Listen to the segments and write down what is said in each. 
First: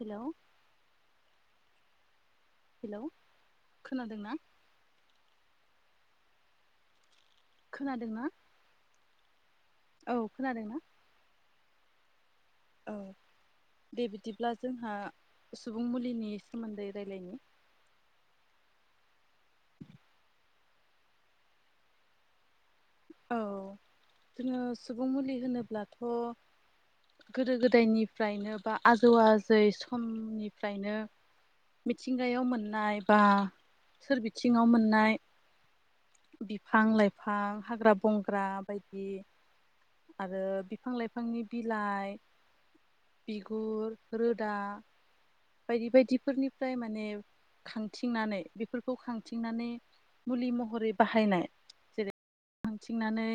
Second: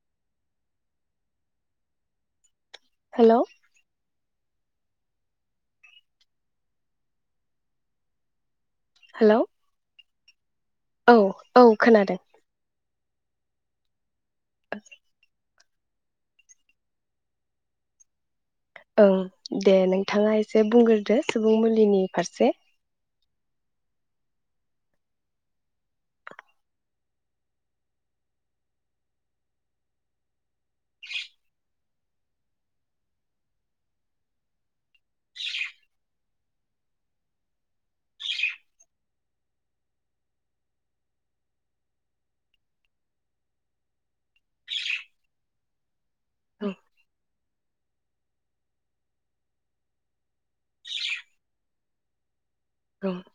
Hello hello खोनादोंना? खोनादोंना? Hello. औ खोनादों ना? औ औ खोनादों। औ दे बि दिब्ला जोंहा सुबुं मुलिनि सोमोन्दै रायलायनि ओं। दे नोंथाङा एसे बुंग्रोदो सुबुं मुलिनि फारसे। औ जोङो सुबुं मुलि होनोब्लाथ' गोदो गोदायनिफ्रायनो बा आजौ आजै समनिफ्रायनो मिथिंगायाव मोननाय बा सोरबिथिङाव मोननाय बिफां लाइफां हाग्रा बंग्रा बायदि आरो बिफां लाइफांनि बिलाइ बिगुर रोदा बायदि औ बायदिफोरनिफ्राय माने खांथिंनानै बेफोरखौ खांथिंनानै मुलि महरै बाहायनाय जेरै औ खांथिंनानै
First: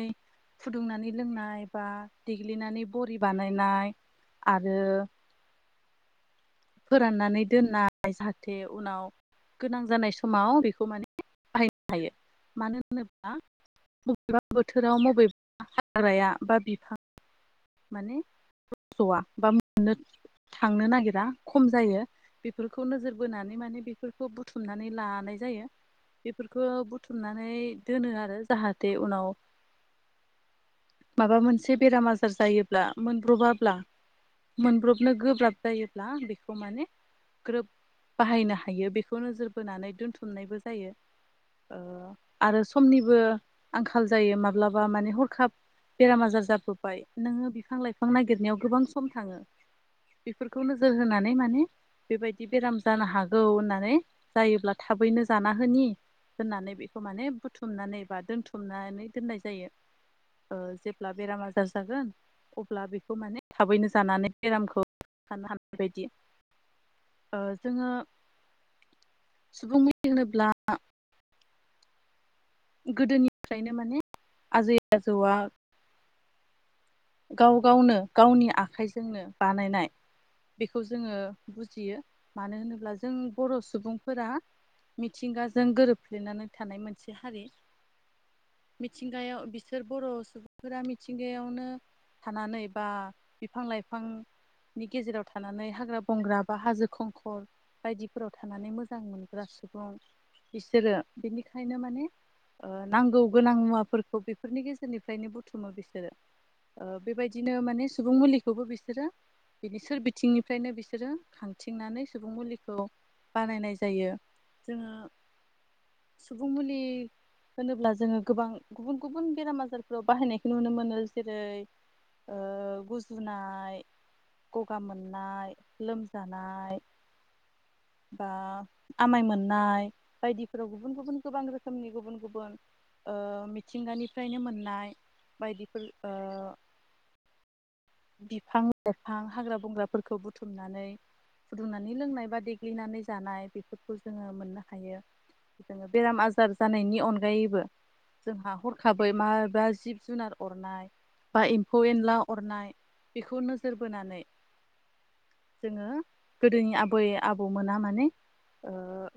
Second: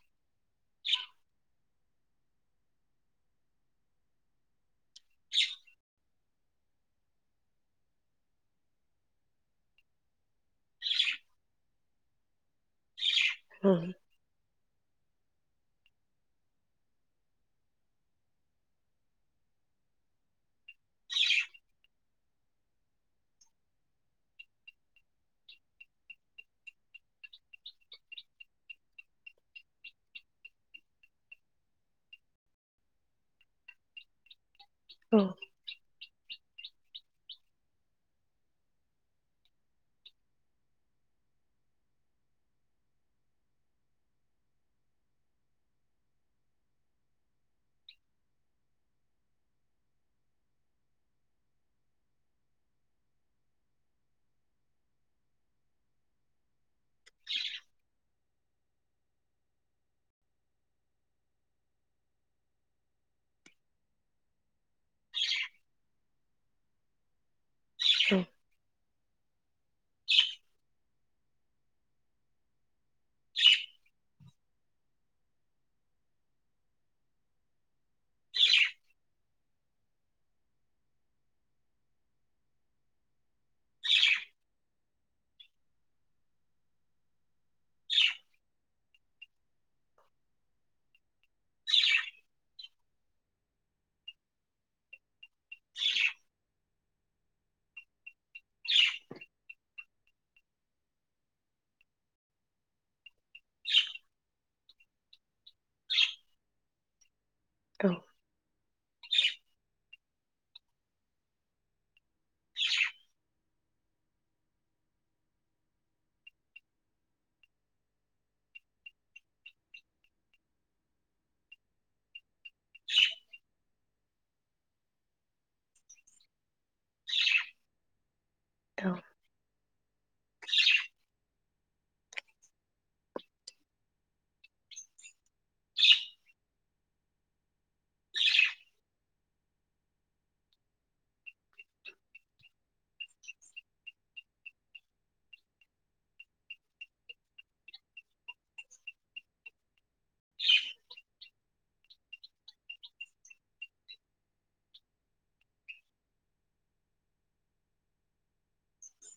फुदुंनानै लोंनाय बा देग्लिनानै बरि बानायनाय आरो फोराननानै दोननाय जाहाथे उनाव गोनां जानाय समाव बेखौ माने बाहायनो हायो मानो औ होन [unintelligible] बोथोराव बबेबा हाग्राया बा बिफां माने रजआ बा मोननो थांनो नागिरा खम जायो बेफोरखौ नोजोर बोनानै माने बेफोरखौ बुथुमनानै लानाय जायो बेफोरखौ बुथुमनानै दोनो आरो जाहाथे उनाव माबा मोनसे बेरामा जायोब्ला मोनब्रबाब्ला मोनब्रबनो औ गोब्राब जायो। बेखौ माने ग्रोब बाहायनो हायो। बेखौ नोजोर बोनानै दोनथुमनायबो जायो। आरो समनिबो आंखाल जायो माब्लाबा माने हरखाब बेराम आजार जाबो बाय नोङो बिफां लाइफां नायगिरनायाव गोबां सम थाङो बेफोरखौ नोजोर होनानै माने बेबायदि बेराम जानो हागौ होननानै जायोब्ला थाबैनो जाना होनि होननानै बेखौ माने बुथुमनानै बा दोनथुमनानै दोननाय जायो। ओ जेब्ला बेराम आजार जागोन अब्ला बेखौ माने थाबैनो जानानै बेरामखौ फाहामनो हानाय बायदि। ओ जोङो। सुबुं मुलि होनोब्ला गोदोनिफ्रायनो माने आजै आजौआ गाव गावनो गावनि आखाइजोंनो बानायनाय बेखौ जोङो बुजियो मानो होनोब्ला जों बर सुबुंफोरा मिथिंगाजों गोरोबफ्लेनानै थानाय मोनसे हारि। मिथिंगायाव बिसोर बर' सुबुंफोरा मिथिंगायावनो थानानै बा बिफां लाइफांनि गेजेराव था नानै हाग्रा बंग्रा बा हाजो खंखर बायदिफोराव थानानै मोजां मोनग्रा सुबुं बिसोरो बिनिखायनो माने ओ नांगौ। गोनां मुवाफोरखौ बेफो गेजेरनिफ्रायनो बुथुमो बिसोरो ओ बेबायदि बिदिनो माने औ सुबुं मुलिखौबो बिसोरो बिनि सोर बिथिंनिफ्रायनो बिसोरो खांथिंनानै सुबुं मुलिखौ बानायनाय जायो। जोङो सुबुं मुलि होनोब्ला जोङो गोबां गुबुन गुबुन बेराम आजारफोराव बाहायनायखौ नुनो मोनो जेरै गुजुनाय गगा मोननाय लोमजानाय बा औ आमाय मोननाय बायदिफोराव गुबुन गुबुन गोबां रोखोमनि गुबुन गुबुन ओ मिथिंगानिफ्रायनो मोननाय बायदिफोर बिफां लाइफां हाग्रा बंग्राफोरखौ बुथुमनानै फुदुंनानै लोंनाय बा देग्लिनानै जानाय बेफोरखौ जोंङो मोननो हायो, जोङो बेराम आजार जानायनि अनगायैबो जोंहा हरखाबै माबा जिब जुनार अरनाय बा एम्फौ एनला अरनाय बेखौ नोजोर बोनानै जोंङो गोदोनि आबै आबौमोना माने ओ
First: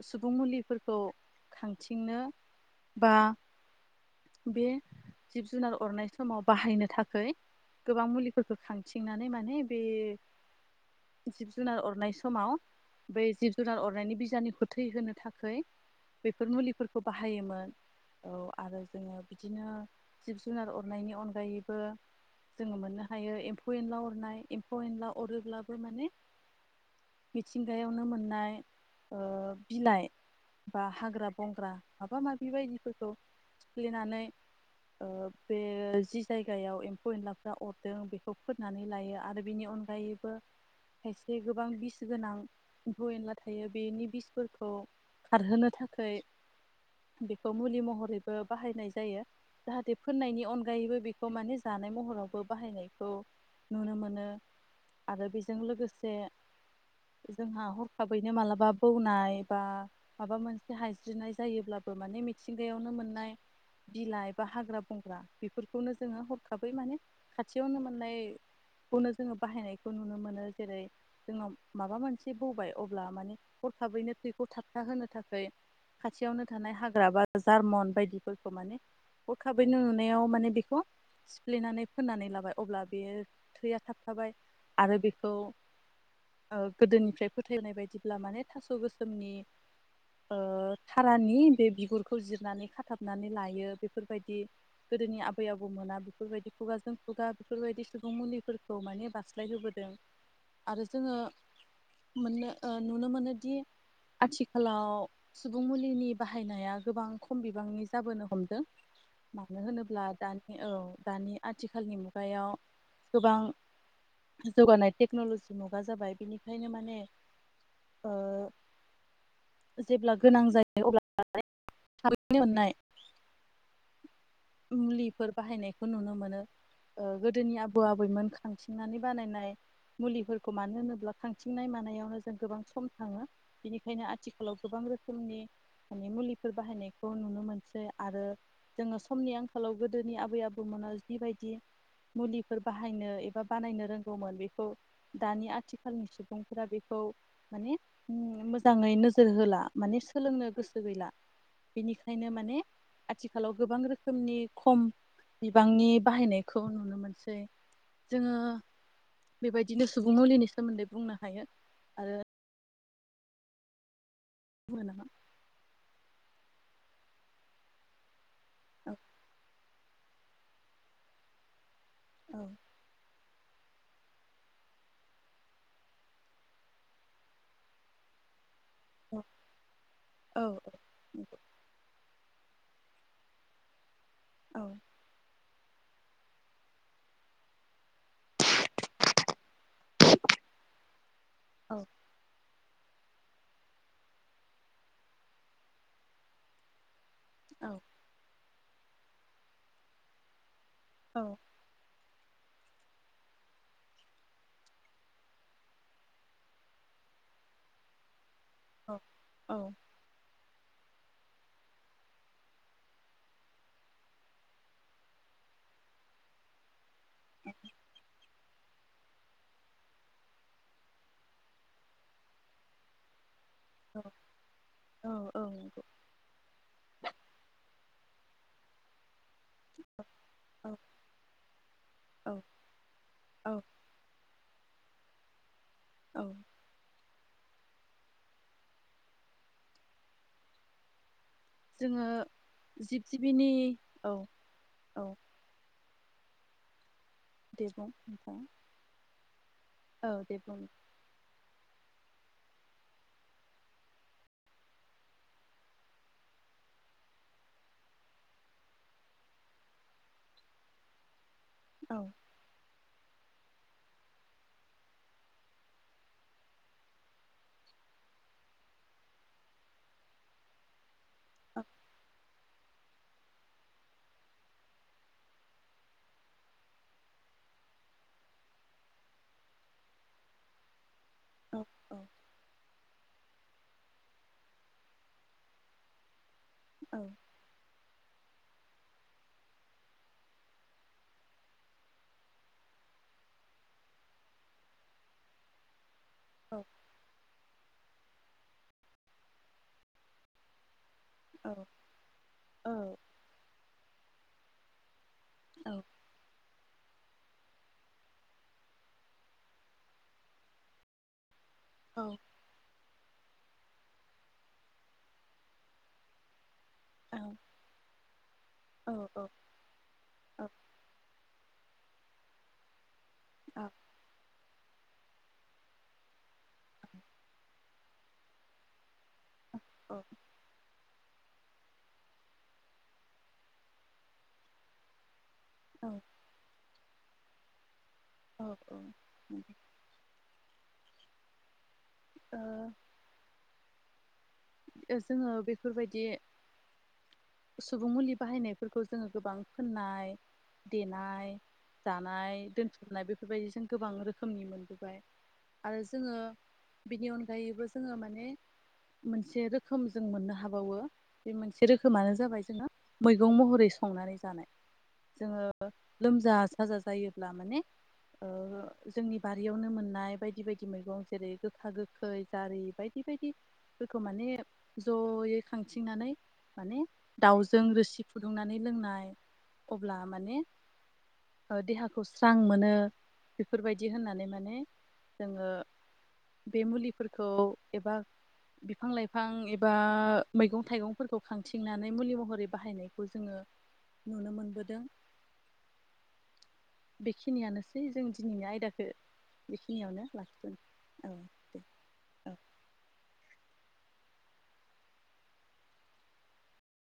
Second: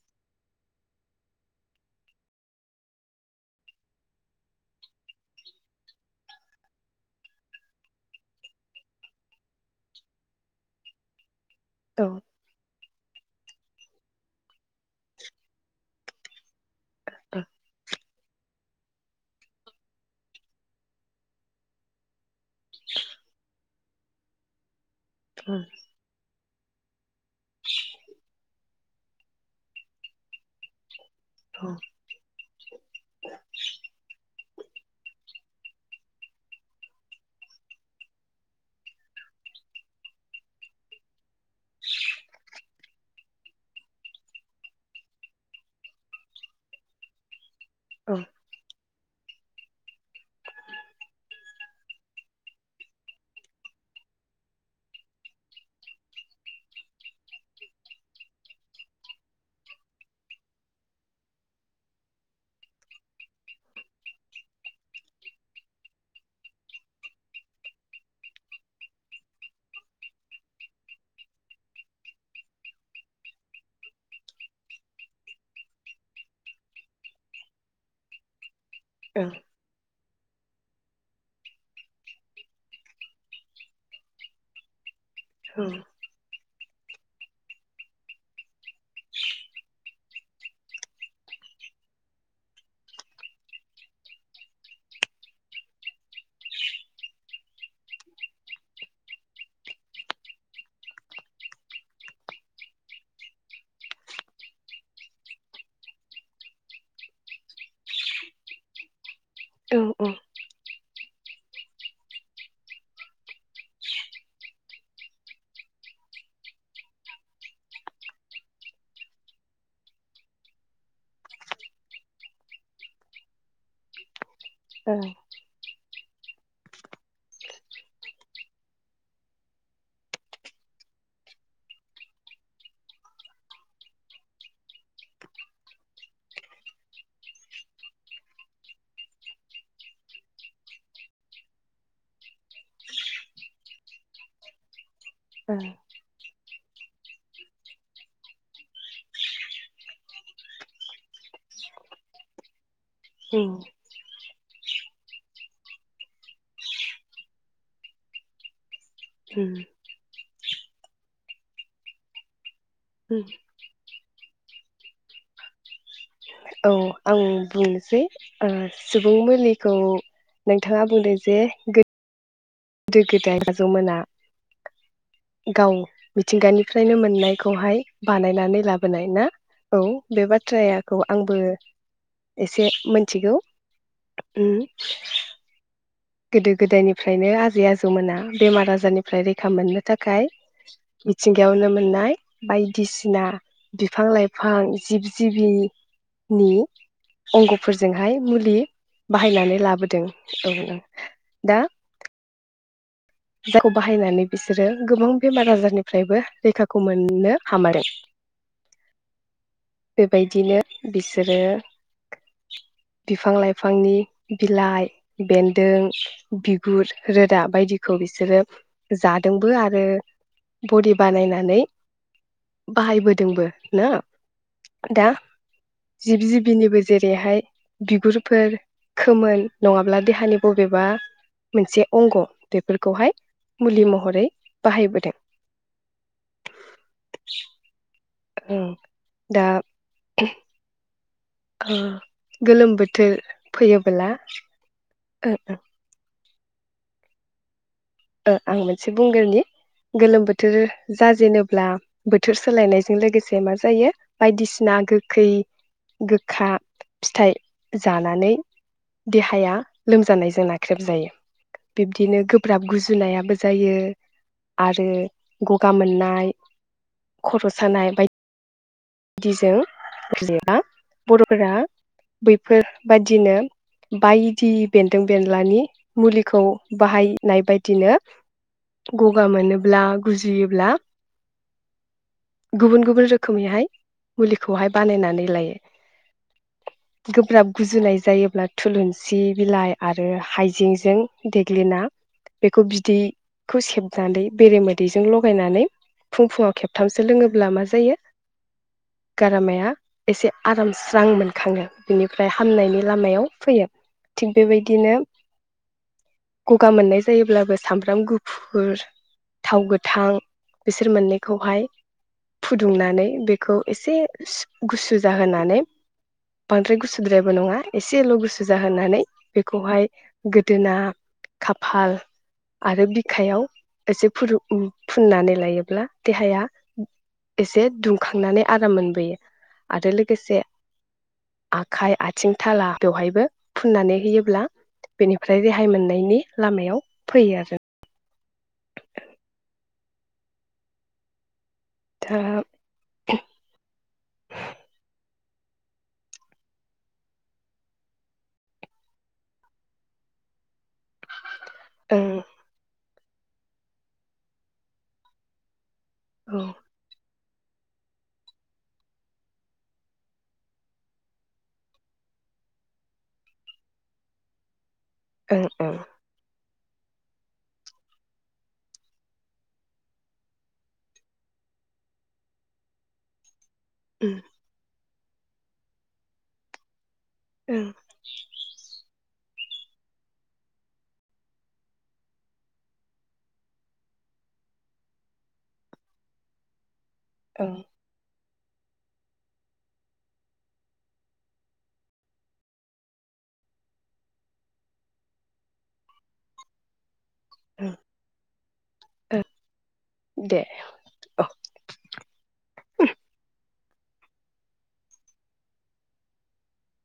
सुबुं मुलिफोरखौ खांथिंनो बा बे जिब जुनार अरनाय समाव बाहायनो थाखाय गोबां मुलि फोरखौ खांथिंनानै माने बे जिब जुनार औ अरनाय समाव बे जिब जुनार अरनायनि बिजानुखौ थैहोनो थाखाय बेफोर मुलिफोरखौ बाहायोमोन, औ आरो जोंङो बिदिनो जिब जुनार अरनायनि अनगायैबो जोंङो मोननो हायो एम्फौ एनला अरनाय एम्फौ एनला अरोब्लाबो माने मिथिंगायावनो मोननाय ओ बिलाइ बा हाग्रा बंग्रा माबा माबि बायदिफोरखौ सिफ्लेनानै बे जि जायगायाव एम्फौ एनलाफ्रा अर थों बेखौ फोननानै लायो आरो बेनि अनगायैबो खायसे गोबां बिस गोनां एम्फौ एनला थायो बेनि बिसफोरखौ खारहोनो थाखाय बेखौ मुलि महरैबो बाहायनाय जायो, जाहाथे फोननायनि अनगायैबो बेखौ माने जानाय महरावबो बाहायनायखौ नुनो मोनो आरो बेजों लोगोसे जोंहा हरखाबैनो मालाबा बौनाय बा माबा मोनसे हायज्रिनाय जायोब्लाबो माने मिथिंगायावनो मोननाय बिलाइ बा हाग्रा बंग्रा बेफोरखौनो जोंङो हरखाबै माने खाथियावनो मोननायखौनो जोंङो बाहायनायखौ नुनो मोनो जेरै जोंङो माबा मोनसे बौबाय अब्ला माने हरखाबैनो थैखौ थाबथाहोनो थाखाय खाथियावनो थानाय हाग्रा बा जार्मन बायदिफोरखौ माने औ हरखाबैनो [unintelligible] माने बिखौ सिफ्लेनानै‌ फोननानै लाबाय अब्ला बे थैया थाबथाबाय आरो बे ओ गोदोनिफ्राय फोथायनाय बायदिब्ला माने थास गोसोमनि ओ थारानि बे बिगुरखौ जिरनानै खाथाबनानै लायो बेफोरबायदि गोदोनि आबै आबौमोना बेफोरबायदि खुगाजों खुगा बेफोरबायदि सुबुं मुलिफोरखौ माने बास्लायहोबोदों आरो जोंङो मोननो नुनो मोनोदि आथिखालाव सुबुं मुलिनि बाहायनाया गोबां खम बिबांनि जाबोनो हमदों। मानो उम होनोब्ला दानि औ दानि आथिखालनि मुगायाव गोबां जौगानाय टेक्नलजि मुगा जाबाय बिनिखायनो माने ओ जेब्ला गोनां जायो अब्ला माने मुलिफोर बाहायनाय खौ नुनो मोनो ओ गोदोनि आबौ आबैमोन खांथिंनानै बानायनाय मुलिफोरखौ मानो होनोब्ला खांथिंनाय मानायावनो जों गोबां सम थाङो बेनिखायनो आथिखालाव गोबां रोखोमनि माने मुलिफोर बाहायनायखौ नुनो मोनसै आरो जोंङो समनि आंखालाव गोदोनि आबै आबौमोना जिबायदि मुलिफोर बाहायनो एबा बानायनो रोंगौमोन बेखौ दानि आथिखालनिसो सुबुंफोरा बेखौ माने मोजाङै नोजोर होला माने सोलोंनो गोसो गैला बेनिखायनो माने आथिखालाव गोबां रो रोखोमनि खम बिबांनि बाहायनायखौ नुनो मोनसै जोंङो उम बेबायदिनो सुबुं मुलिनि सोमोन्दै बुंनो हायो आरो उम्म बुंङा नामा? औ आं बुंनोसै। ओ औ सुबुं मुलि खौ नोंथांङा बुंदों जे औ गो गोदाय आजौमोना गाव मिथिंगानिफ्रायनो मोननायखौहाय बानायनानै ला बोनाय औ ना औ बे औ बाथ्राखौ आंबो एसे मिथिगौ। औ। गोदो गोदायनिफ्रायनो आजै आ जौ मोना बेमार आजारनिफ्राय रैखा मोननो थाखाय मिथिंगायावनो औ मोननाय बायदिसिना बिफां लाइफां जिब जिबि नि औ अंगफोरजोंहाय मुलि बाहायनानै लाबोदों औ औं औ। जायखौ बाहायनानै बिसोरो गोबां बेमार आजारनिफ्रायबो रैखाखौ मोननो हामारो। औ औ बेबायदिनो बिसोरो बिफां लाइफांनि बिलाइ बेन्दों बिगुर रोदा बायदि खौ बिसोरो जादोंबो आरो बरि बानायनानै बाहायबोदोंबो। ना दा औ नंगौ जिब जिबिनिबो जेरैहाय बिगुरफोर खोमोन नङाब्ला देहानि औ बबेबा मोनसे अंग औ बेफोरखौहाय औ मुलि महरै बाहायबोदों। औ। [unintelligible] औ दा ओ जोङो गोलोम जिब बोथोर जिबिनि फैयोबोला औ औ ओ ओ। देबुं। ओ आं मोनसे बुंग्रोनि औ गोलोम दे बोथोर बुं जाजेनोब्ला बोथोर सोलायनायजों लोगोसे मा जायो बायदिसिना गोखै गोखा फिथाइ जानानै देहाया लोमजानायजों नाख्रेब जायो। औ बिब्दिनो गोब्राब गुजु जुनायाबो जायो आरो गगा मोननाय खर' सानाय बाय दिजों जेनेबा बर'फोरा औ बैफोरबादिनो बायदि बेन्दों बेनलानि मुलिखौ बाहायनाय बाय दिनो गगा मोनोब्ला गुजुयोब्ला औ औ। गुबुन गुबुन रोखोमैहाय मुलिखौहाय बानायनानै लायो। गोब्राब गुजुनाय जायोब्ला थुलुनसि बिलाइ आरो हाइजेंजों देग्लिना बेखौ बिदैखौ सेबनानै बेरेमोदैजों लगायनानै फुं फुंआव औ खेबथामसो लोङोब्ला मा जायो? गारामाया एसे आराम स्रां मोनखाङो बिनिफ्राय औ हामनायनि लामायाव फैयो। थिग बेबायदिनो औ। गगा मोननाय जायोब्लाबो सामब्राम गुफुर थाव गोथां बिसोर मोननैखौ खौहाय फुदुंनानै खौ एसे सु गुसु जाहोनानै बांद्राय गुसुद्रायबो नङा एसेल गुसु औ जाहोनानै औ बेखौहाय औ गोदोना खाफाल आरो बि खायाव औ एसे फुरु उम फुननानै लायोब्ला देहाया एसे दुंखांनानै आराम मोनबोयो। औ आरो लोगोसे आखाय आथिं थाला बेवहायबो फुननानै होयोब्ला बेनि ओमफ्राय रेहाय औ मोननायनि लामायाव फैयो आरो। औ ओं उम। थाहाब जोङो बेफोरबायदि सुबुं मुलि बाहायनायफोरखौ जोङो गोबां फोननाय देनाय ओं जानाय दोनथु नाय बेफोरबायदिजों गोबां रोखोमनि मोनबोबाय। आरो जोङो औ बिनि अन गायैबो जोङो माने मोनसे रोखोम जों मोननो हाबावो बे मोनसे रोखोमानो जाबाय जोंहा मैगं महरै संनानै जानाय। ओं जोङो ओं लोमजा साजा जायोब्ला माने ओ जोंनि बारियावनो मोननाय बायदि बायदि मैगं जेरै गोखा गोखै जारि बायदि बायदि। फोरखो माने जयै खांथिंनानै माने दाउजों ओं रोसि फुदुंनानै लोंनाय अब्ला माने ओ देहाखौ स्रां मोनो बेफोरबायदि होननानै माने जोङो बे मुलि फोरखौ ओं एबा बिफां लाइफां एबा मैगं थाइगंफोरखौ खांथिंनानै मुलि महरै बाहायनायखौ जोङो नुनो मोनबोदों। ओं बेखिनियानोसै जों दिनैनि आयदाखौ बेखिनियावनो दे लाखिगोन औ दे औ।